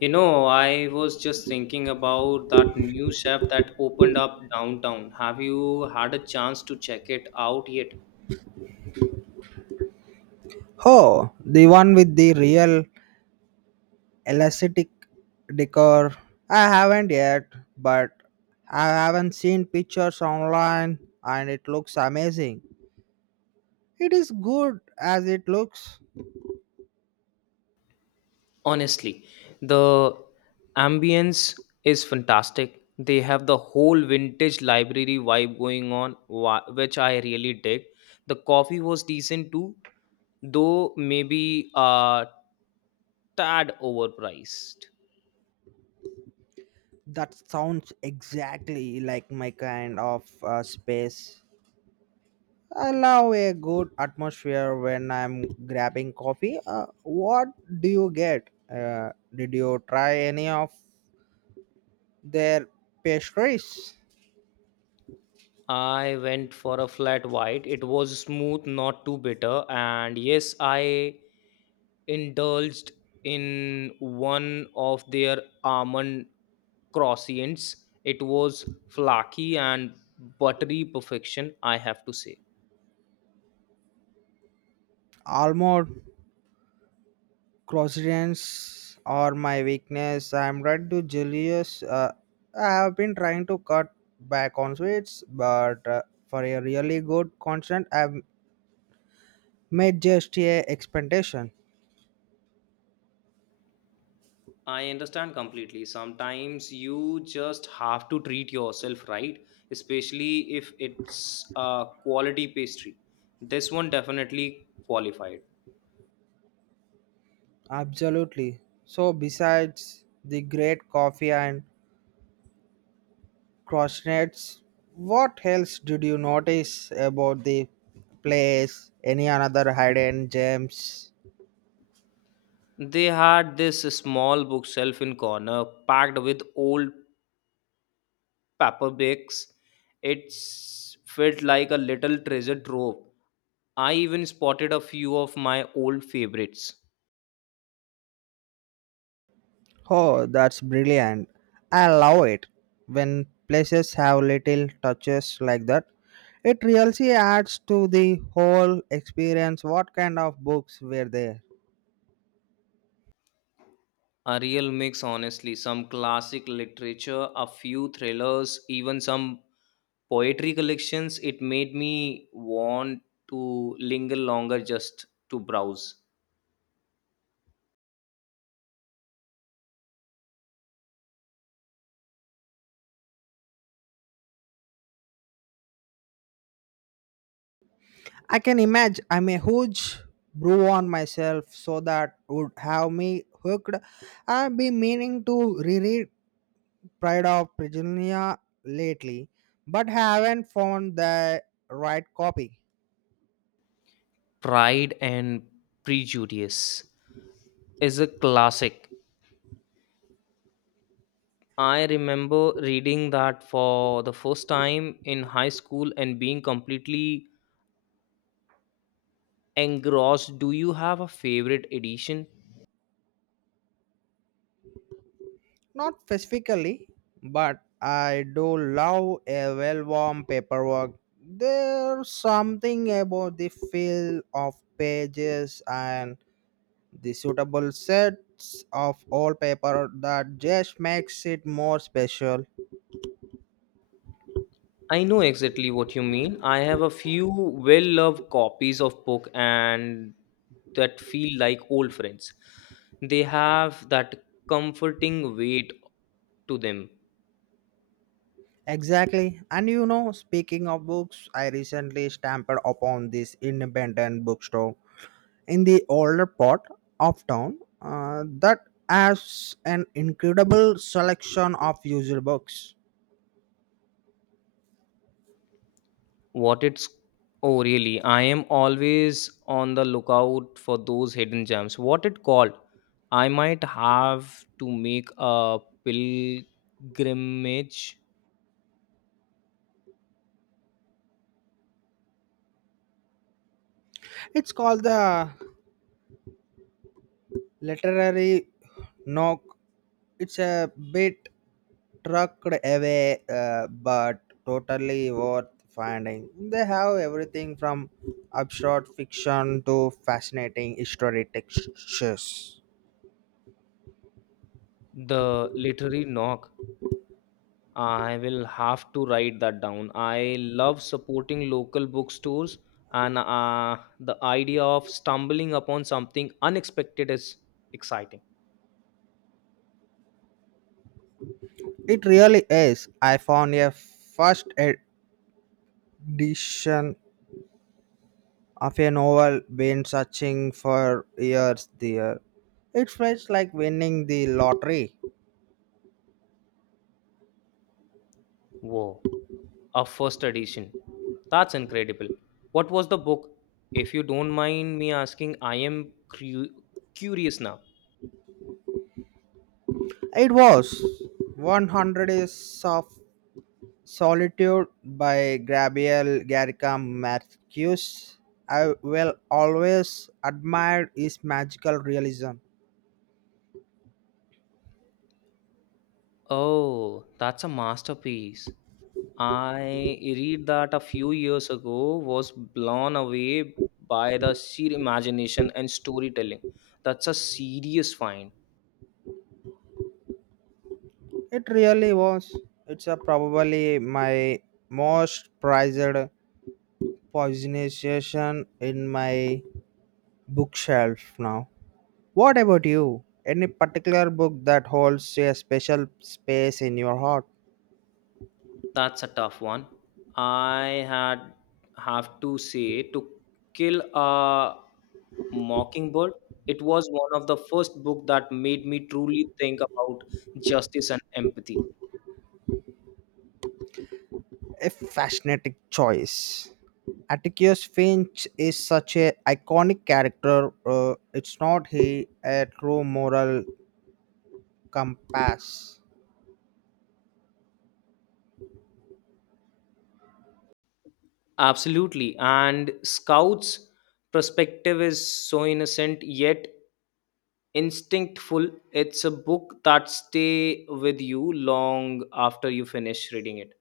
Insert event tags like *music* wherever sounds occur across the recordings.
You know, I was just thinking about that new chef that opened up downtown. Have you had a chance to check it out yet? Oh, the one with the real elastic decor. I haven't yet, but I haven't seen pictures online and it looks amazing. It is good as it looks. Honestly, the ambience is fantastic. They have the whole vintage library vibe going on, which I really dig. The coffee was decent too, though maybe a tad overpriced. That sounds exactly like my kind of space. I love a good atmosphere when I'm grabbing coffee. What do you get? Did you try any of their pastries? I went for a flat white. It was smooth, not too bitter, and yes, I indulged in one of their almond croissants. It was flaky and buttery perfection, I have to say. Almond Crossroads are my weakness. I'm right to Julius. I have been trying to cut back on sweets, but for a really good constant, I've made just a expectation. I understand completely. Sometimes you just have to treat yourself right, especially if it's a quality pastry. This one definitely qualified. Absolutely. So besides the great coffee and crossroads, what else did you notice about the place? Any another hidden gems? They had this small bookshelf in corner packed with old paperbacks. It's felt like a little treasure trove. I even spotted a few of my old favorites. Oh, that's brilliant. I love it when places have little touches like that. It really adds to the whole experience. What kind of books were there? A real mix, honestly. Some classic literature, a few thrillers, even some poetry collections. It made me want to linger longer just to browse. I can imagine I'm a huge brew on myself, so that would have me hooked. I've been meaning to reread Pride of Prisonia lately, but haven't found the right copy. Pride and Prejudice is a classic. I remember reading that for the first time in high school and being completely engross. Do you have a favorite edition? Not specifically, but I do love a well worn paperwork. There's something about the feel of pages and the suitable sets of old paper that just makes it more special. I know exactly what you mean. I have a few well loved copies of book and that feel like old friends. They have that comforting weight to them. Exactly. And you know, speaking of books, I recently stamped upon this independent bookstore in the older part of town that has an incredible selection of usual books. What it's? Oh really, I am always on the lookout for those hidden gems. What it called? I might have to make a pilgrimage. It's called the Literary Nook. It's a bit trucked away, but totally worth finding. They have everything from absurd fiction to fascinating history textures. The literary knock, I will have to write that down. I love supporting local bookstores, and the idea of stumbling upon something unexpected is exciting. It really is. I found a first edition of a novel been searching for years there. It felt like winning the lottery. Whoa, a first edition. That's incredible. What was the book? If you don't mind me asking, I am curious now. It was 100 Days of Solitude by Gabriel Garcia Marquez. I will always admire his magical realism. Oh, that's a masterpiece. I read that a few years ago was blown away by the sheer imagination and storytelling. That's a serious find. It really was. It's a probably my most prized possession in my bookshelf now. What about you? Any particular book that holds a special space in your heart? That's a tough one. I had have to say to kill a mockingbird. It was one of the first book that made me truly think about justice and empathy. A fascinating choice. Atticus Finch is such a iconic character. It's not he a true moral compass. Absolutely. And Scout's perspective is so innocent yet instinctful. It's a book that stay with you long after you finish reading it.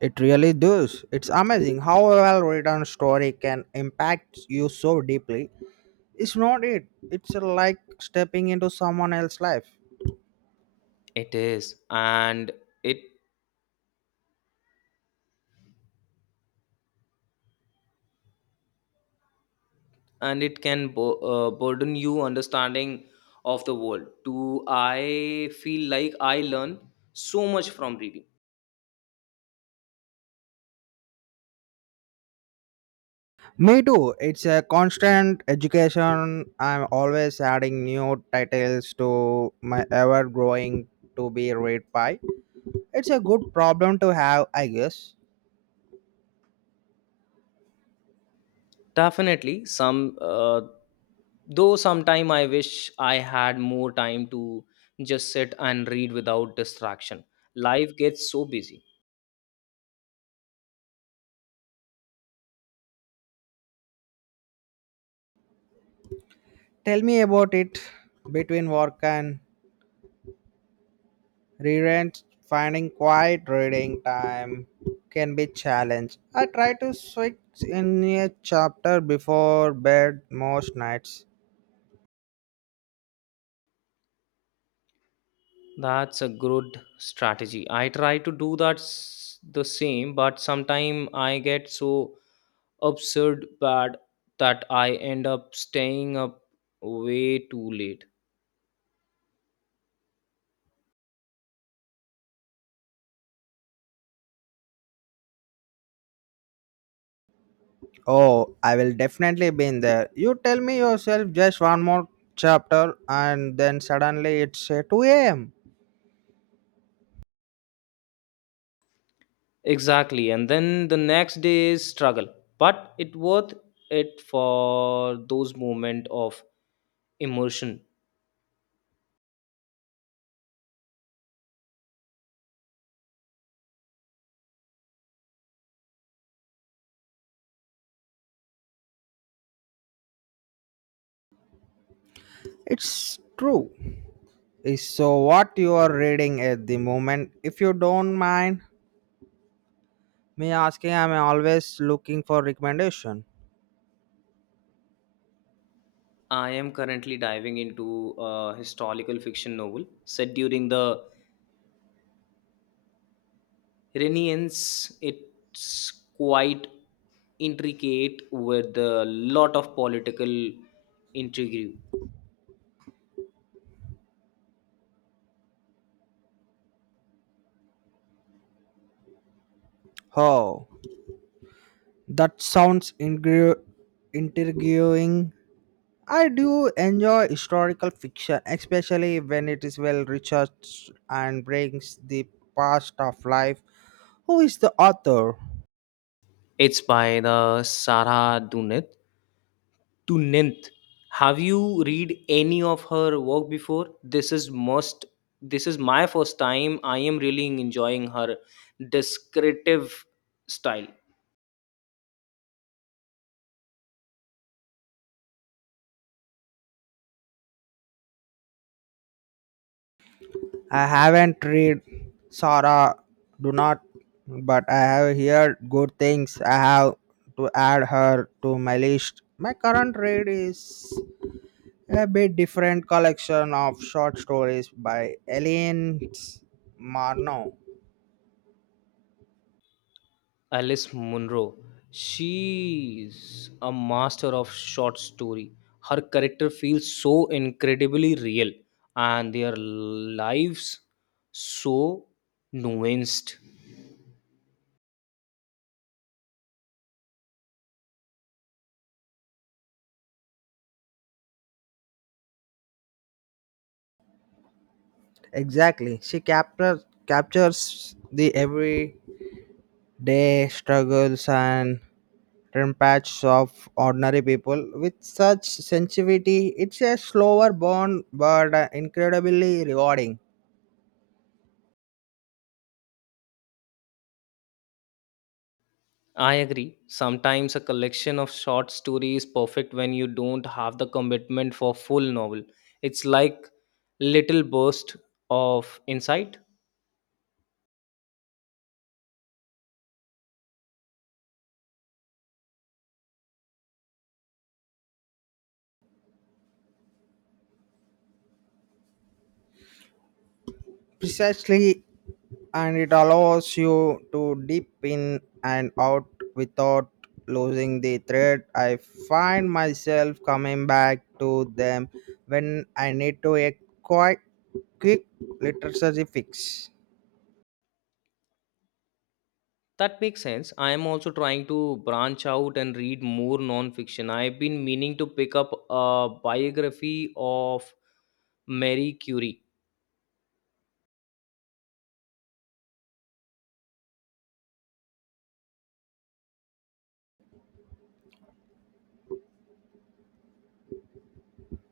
It really does. It's amazing how a well-written story can impact you so deeply. It's not it. It's like stepping into someone else's life. It is, it and it can burden you understanding of the world. Do I feel like I learn so much from reading? Me too. It's a constant education. I'm always adding new titles to my ever growing to be read pie. It's a good problem to have, I guess. Definitely, some though sometime I wish I had more time to just sit and read without distraction. Life gets so busy. Tell me about it between work and rerent. Finding quiet reading time can be challenge. I try to switch in a chapter before bed most nights. That's a good strategy. I try to do that the same, but sometimes I get so absurd bad that I end up staying up way too late. Oh, I will definitely be in there. You tell me yourself just one more chapter and then suddenly it's 2 a.m. Exactly, and then the next day is struggle. But it worth it for those moment of immersion. It's true. Is So what you are reading at the moment, if you don't mind me asking, I'm always looking for recommendation. I am currently diving into a historical fiction novel set during the Renians, it's quite intricate with a lot of political intrigue. Oh, that sounds intriguing. I do enjoy historical fiction, especially when it is well researched and brings the past of life. Who is the author? It's by the Sarah Dunith. Dunith, have you read any of her work before? This is must. This is my first time. I am really enjoying her descriptive style. I haven't read Sarah Do Not, but I have heard good things. I have to add her to my list. My current read is a bit different collection of short stories by Elaine Marno. Alice Munro. She's a master of short story. Her character feels so incredibly real and their lives so nuanced. Exactly. She captures the every their struggles and rampages of ordinary people with such sensitivity. It's a slower burn, but incredibly rewarding. I agree. Sometimes a collection of short stories is perfect when you don't have the commitment for full novel. It's like little burst of insight. Precisely, and it allows you to dip in and out without losing the thread. I find myself coming back to them when I need to a quite quick literacy fix. That makes sense. I am also trying to branch out and read more non-fiction. I've been meaning to pick up a biography of Marie Curie.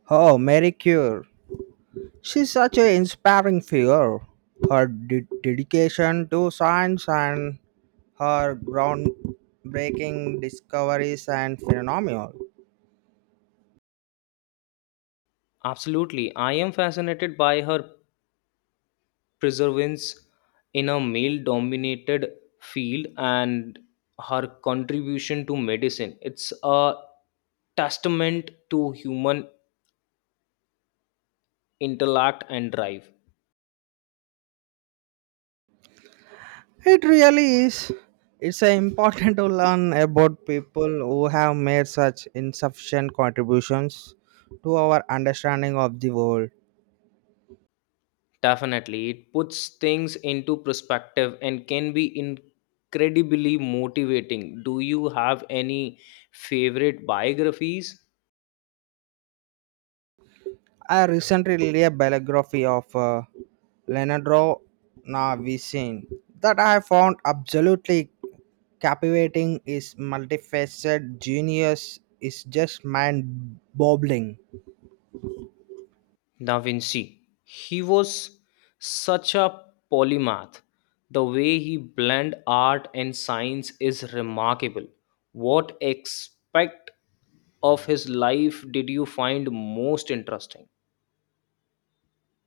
Oh, Mary Cure. She's such an inspiring figure. Her dedication to science and her groundbreaking discoveries and phenomena. Absolutely. I am fascinated by her perseverance in a male-dominated field and her contribution to medicine. It's a testament to human intellect and drive. It really is. It's important *laughs* to learn about people who have made such insufficient contributions to our understanding of the world. Definitely, it puts things into perspective and can be incredibly motivating. Do you have any favorite biographies? I recently read a biography of Leonardo da Vinci that I found absolutely captivating. His multifaceted genius is just mind boggling. Da Vinci. He was such a polymath. The way he blend art and science is remarkable. What aspect of his life did you find most interesting?